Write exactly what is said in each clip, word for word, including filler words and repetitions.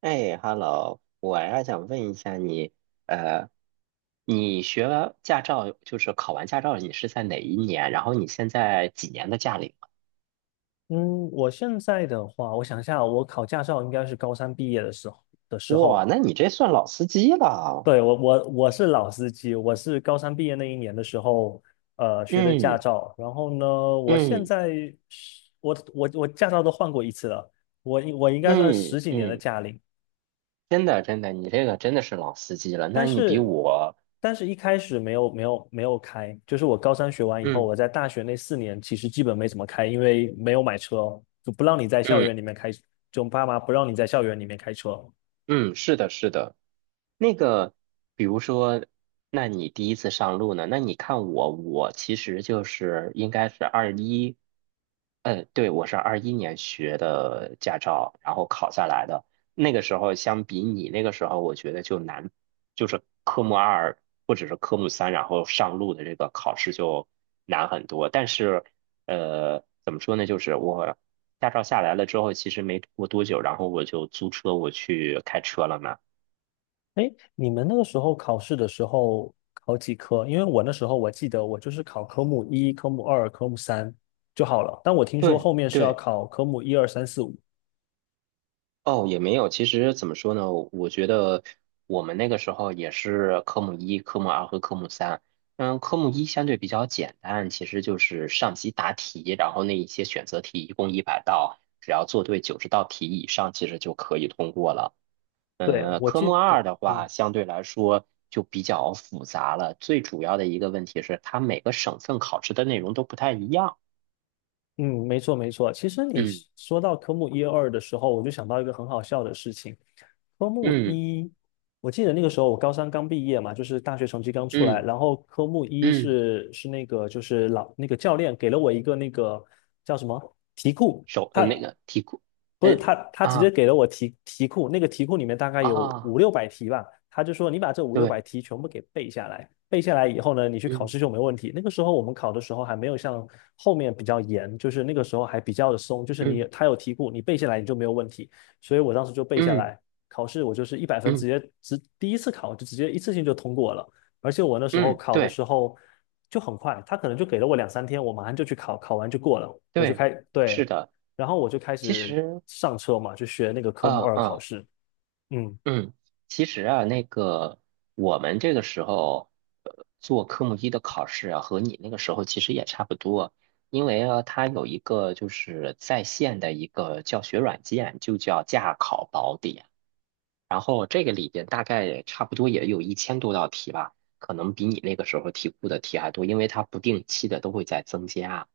哎，Hello，我还想问一下你，呃，你学完驾照，就是考完驾照，你是在哪一年？然后你现在几年的驾龄了？嗯，我现在的话，我想一下，我考驾照应该是高三毕业的时候的时哇，候。那你这算老司机了。对，我我我是老司机，我是高三毕业那一年的时候，呃，学的驾嗯照。然后呢，我现嗯在是我我我驾照都换过一次了，我应我应该算嗯十几年的嗯，驾龄。真的真的，你这个真的是老司机了。那但你比是我，但是一开始没有没有没有开，就是我高三学完以后，嗯我在大学那四年其实基本没怎么开，因为没有买车哦，就不让你在校嗯。园里面开，就爸妈不让你在校园里面开车。嗯，是的，是的。那个，比如说，那你第一次上路呢？那你看我，我其实就是应该是二一，呃，对，我是二一年学的驾照，然后考下来的。那个时候相比你那个时候，我觉得就难，就是科目二或者是科目三，然后上路的这个考试就难很多。但是，呃，怎么说呢？就是我。驾照下来了之后，其实没过多久，然后我就租车我去开车了嘛。哎，你们那个时候考试的时候考几科？因为我那时候我记得我就是考科目一、科目二、科目三就好了。但我听说对后面是要对，考科目一二三四五。哦，也没有。其实怎么说呢？我觉得我们那个时候也是科目一、科目二和科目三。嗯，科目一相对比较简单，其实就是上机答题，然后那一些选择题一共一百道，只要做对九十道题以上，其实就可以通过了。对，呃，我科记目得，二的嗯话，相对来说就比较复杂了。最主要的一个问题是，它每个省份考试的内容都不太一样。嗯，没错没错。其实你是嗯说到科目一二的时候，我就想到一个很好笑的事情。科目嗯一，我记得那个时候我高三刚毕业嘛，就是大学成绩刚出来，嗯然后科目一嗯，是是那个就是老那个教练给了我一个那个叫什么题库，手呃他那个题库。不呃是他，他直接啊给了我题题库，那个题库里面大概有五啊，六百题吧，他就说你把这五六百对。题全部给背下来，背下来以后呢，你去考嗯试就没问题。那个时候我们考的时候还没有像后面比较严，就是那个时候还比较的松，就是你嗯他有题库，你背下来你就没有问题。所以我当时就背下嗯来，考试我就是一百分，直嗯接直第一次考就直接一次性就通过了。而且我那时候嗯，考的对时候就很快，他可能就给了我两三天，我马上就去考，考完就过了，我就对，开，是对，的。然后我就开其始实，上车嘛，就学那个科目呃二考嗯。试。嗯，嗯，其实啊，那个我们这个时候，呃，做科目一的考试啊，和你那个时候其实也差不多，因为啊，它有一个就是在线的一个教学软件，就叫驾考宝典。然后这个里边大概也差不多也有一千多道题吧，可能比你那个时候题库的题还多，因为它不定期的都会在增加。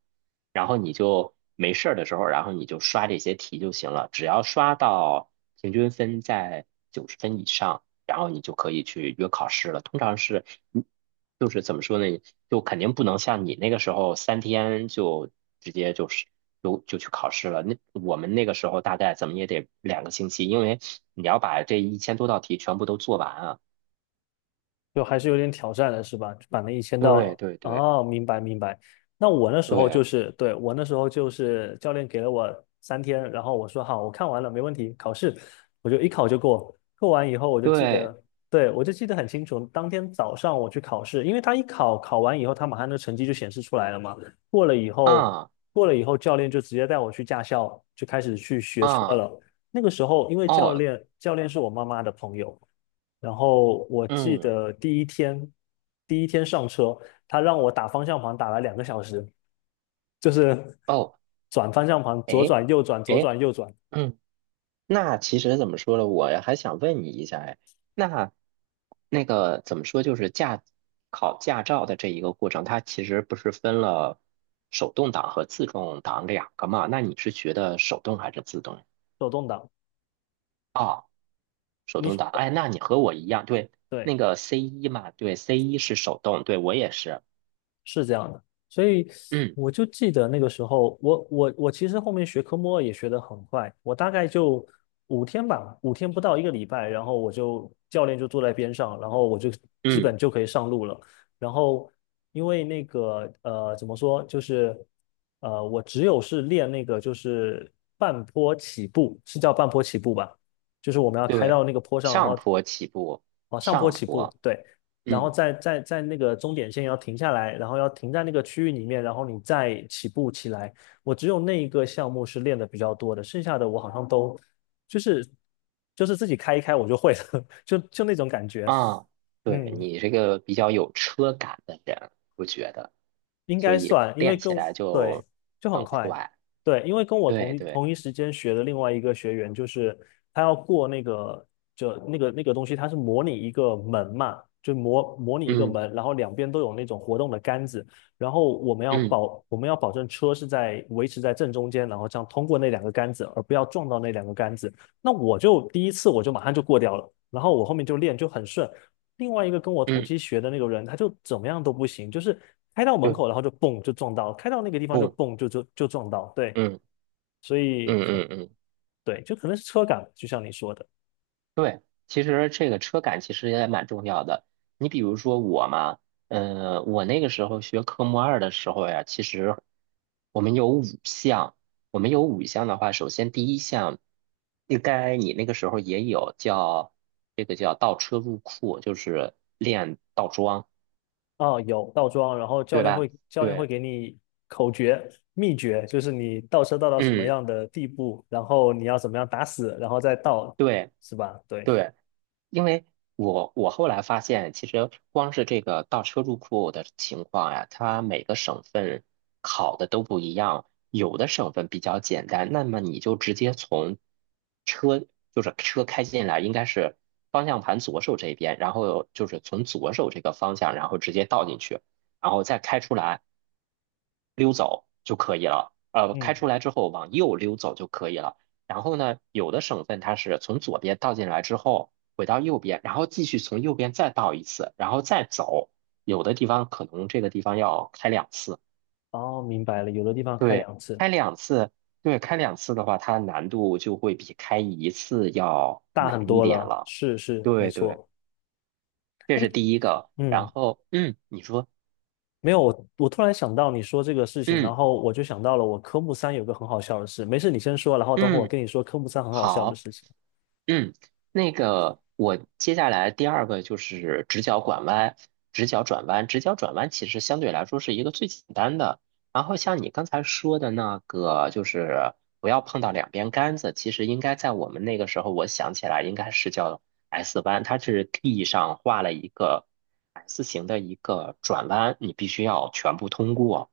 然后你就没事儿的时候，然后你就刷这些题就行了。只要刷到平均分在九十分以上，然后你就可以去约考试了。通常是，嗯就是怎么说呢？就肯定不能像你那个时候三天就直接就是就就去考试了。那我们那个时候大概怎么也得两个星期，因为你要把这一千多道题全部都做完啊。就还是有点挑战的是吧？就把那一千对道对对哦，明白明白。那我那时候就对是，对，我那时候就是教练给了我三天，然后我说好，我看完了，没问题，考试我就一考就过。过完以后我就记对得，对，我就记得很清楚，当天早上我去考试，因为他一考考完以后，他马上那个成绩就显示出来了嘛。过了以后，啊过了以后，教练就直接带我去驾校，就开始去学车啊了。那个时候，因为教哦练教练是我妈妈的朋友。然后我记嗯得第一天，第一天上车，他让我打方向盘打了两个小时，就是哦。转方向盘，左哎，转右转，左哎，转右转，嗯，那其实怎么说呢？我还想问你一下，哎，那那个怎么说？就是驾考驾照的这一个过程，它其实不是分了手动挡和自动挡两个嘛？那你是学的手动还是自动？手动挡。啊？手动你挡。哎，那你和我一样，对，那对，个 C 一嘛，对，C 一是手动，对我也是。是这样的，所以嗯我就记得那个时候，我我我其实后面学科目二也学得很快，我大概就五天吧，五天不到一个礼拜，然后我就教练就坐在边上，然后我就基嗯，本就可以上路了。然后因为那个呃怎么说，就是呃我只有是练那个就是半坡起步，是叫半坡起步吧？就是我们要开对，到那个坡上，然上后坡起步，往上坡上起步，坡。对，然后嗯。在在在那个终点线要停下来，然后要停在那个区域里面，然后你再起步起来。我只有那一个项目是练的比较多的，剩下的我好像都就是就是自己开一开我就会了，就就那种感觉。啊，对，嗯，你这个比较有车感的人，我觉得，应所该以算，因为练跟起来对，就就很很快。快。对，因为跟我对同一对，同一时间学的另外一个学员，就是他要过那个就那个那个东西，它是模拟一个门嘛，就模模拟一个嗯门，然后两边都有那种活动的杆子，然后我们要嗯保我们要保证车是在维持在正中间，然后这样通过那两个杆子，而不要撞到那两个杆子。那我就第一次我就马上就过掉了，然后我后面就练就很顺，另外一个跟我同嗯，期学的那个人，他就怎么样都不行，就是开到门对，口，然后就蹦就撞到，开到那个地方就不，蹦就就就撞到，对，嗯所以嗯可嗯嗯。对，就可能是车感，就像你说的，对，其实这个车感其实也蛮重要的。你比如说我嘛，呃，我那个时候学科目二的时候呀，其实我们有五项，我们有五项的话，首先第一项，应该你那个时候也有叫这个叫倒车入库，就是练倒桩，哦，有倒桩，然后教对练吧？会教练会对，给你口诀秘诀，就是你倒车倒到什么嗯，样的地步，然后你要怎么样打死，然后再倒，对是吧？对，对。因为我我后来发现，其实光是这个倒车入库的情况呀，它每个省份考的都不一样。有的省份比较简单，那么你就直接从车，就是车开进来，应该是方向盘左手这边，然后就是从左手这个方向，然后直接倒进去，然后再开出来。溜走就可以了。呃，开嗯，出来之后往右溜走就可以了。然后呢，有的省份它是从左边倒进来之后回到右边，然后继续从右边再倒一次，然后再走。有的地方可能这个地方要开两次，哦，明白了，有的地方开对，两次，开两次，对，开两次的话，它难度就会比开一次要大很难一多点了，了。是是，没对对，错，这哎。是第一个。然嗯，后，嗯，你说，没有，我我突然想到你说这个事情，然嗯后我就想到了我科目三有个很好笑的事。没事，你先说，然后等会我嗯，跟你说科目三很好笑的好。事情。嗯，那个我接下来第二个就是直角拐弯，直角转弯，直角转弯其实相对来说是一个最简单的。然后像你刚才说的那个，就是不要碰到两边杆子，其实应该在我们那个时候，我想起来应该是叫 S 弯，它是地上画了一个 S 型的一个转弯，你必须要全部通过。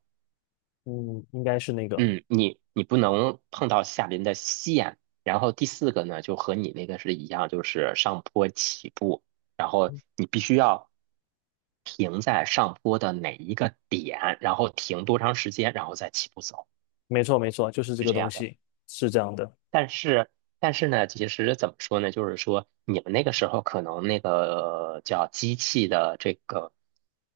嗯，应该是那个，嗯，你你不能碰到下边的线，然后第四个呢，就和你那个是一样，就是上坡起步，然后你必须要停在上坡的哪一个点，然后停多长时间，然后再起步走，没错没错，就是这是个这东样的。西，是这样的。但是，但是呢，其实怎么说呢？就是说，你们那个时候可能那个叫机器的这个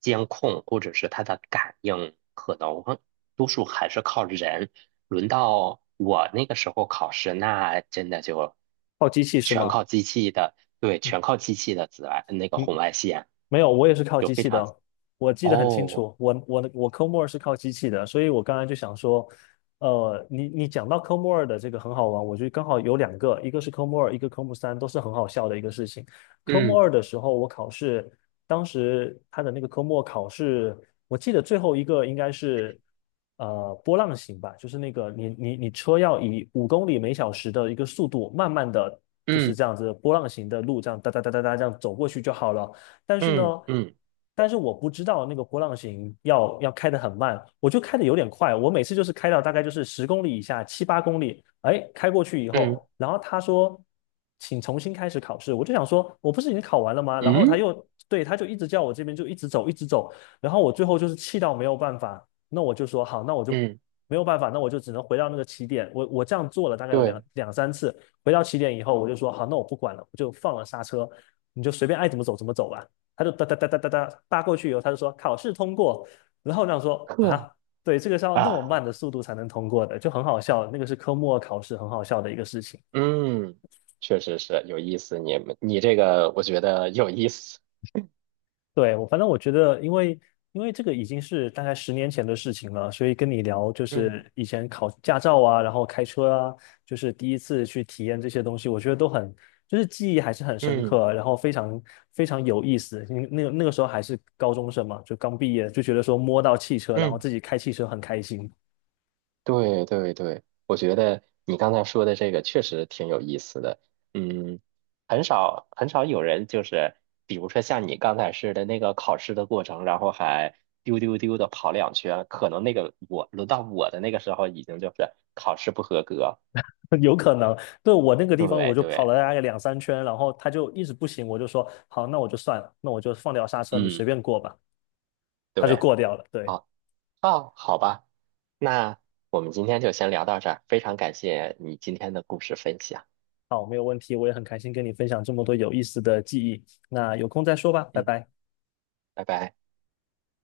监控，或者是它的感应，可能多数还是靠人。轮到我那个时候考试，那真的就泡机器是全吗？靠机器的，对，全靠机器的紫外那个嗯，红外线，没有，我也是靠就机非器常的，我记得很清哦。楚，我我的我科目二是靠机器的，所以我刚才就想说，呃，你你讲到科目二的这个很好玩，我觉得刚好有两个，一个是科目二，一个科目三，都是很好笑的一个事情。科目嗯二的时候，我考试，当时他的那个科目考试，我记得最后一个应该是呃波浪形吧，就是那个你你你车要以五公里每小时的一个速度，慢慢的就是嗯这样子波浪形的路，这样哒哒哒哒哒这样走过去就好了。但是呢，嗯嗯但是我不知道那个波浪形要要开得很慢，我就开得有点快，我每次就是开到大概就是十公里以下，七八公里，哎，开过去以嗯后，然后他说请重新开始考试，我就想说我不是已经考完了吗？然后他嗯又对，他就一直叫我这边就一直走一直走，然后我最后就是气到没有办法，那我就说好，那我就。嗯，没有办法，那我就只能回到那个起点。我我这样做了大概有两对，两三次，回到起点以后，我就说好，那我不管了，我就放了刹车，你就随便爱怎么走怎么走吧。他就哒哒哒哒哒哒扒过去以后，他就说考试通过。然后我想说呵啊，对，这个是要那么啊。慢的速度才能通过的，就很好笑。那个是科目二考试，很好笑的一个事情。嗯，确实是有意思。你们，你这个我觉得有意思。对，我反正我觉得，因为因为这个已经是大概十年前的事情了，所以跟你聊就嗯是以前考驾照啊，然后开车啊，就是第一次去体验这些东西，我觉得都很就是记忆还是很深嗯刻，然后非常非常有意思。因为那个那个时候还是高中生嘛，就刚毕业，就觉得说摸到汽车，然后嗯，自己开汽车很开心。对对对，我觉得你刚才说的这个确实挺有意思的。嗯，很少很少有人就是，比如说像你刚才似的那个考试的过程，然后还丢丢丢的跑两圈，可能那个我轮到我的那个时候已经就是考试不合格。有可能，对，我那个地方我对就跑对，了大概两三圈，然后他就一直不行，我就说好，那我就算了，那我就放掉刹车，你随嗯便过吧，他就对，过掉了。对，好啊，好吧。那我们今天就先聊到这儿，非常感谢你今天的故事分享。好，没有问题，我也很开心跟你分享这么多有意思的记忆，那有空再说吧，拜嗯，拜。拜拜。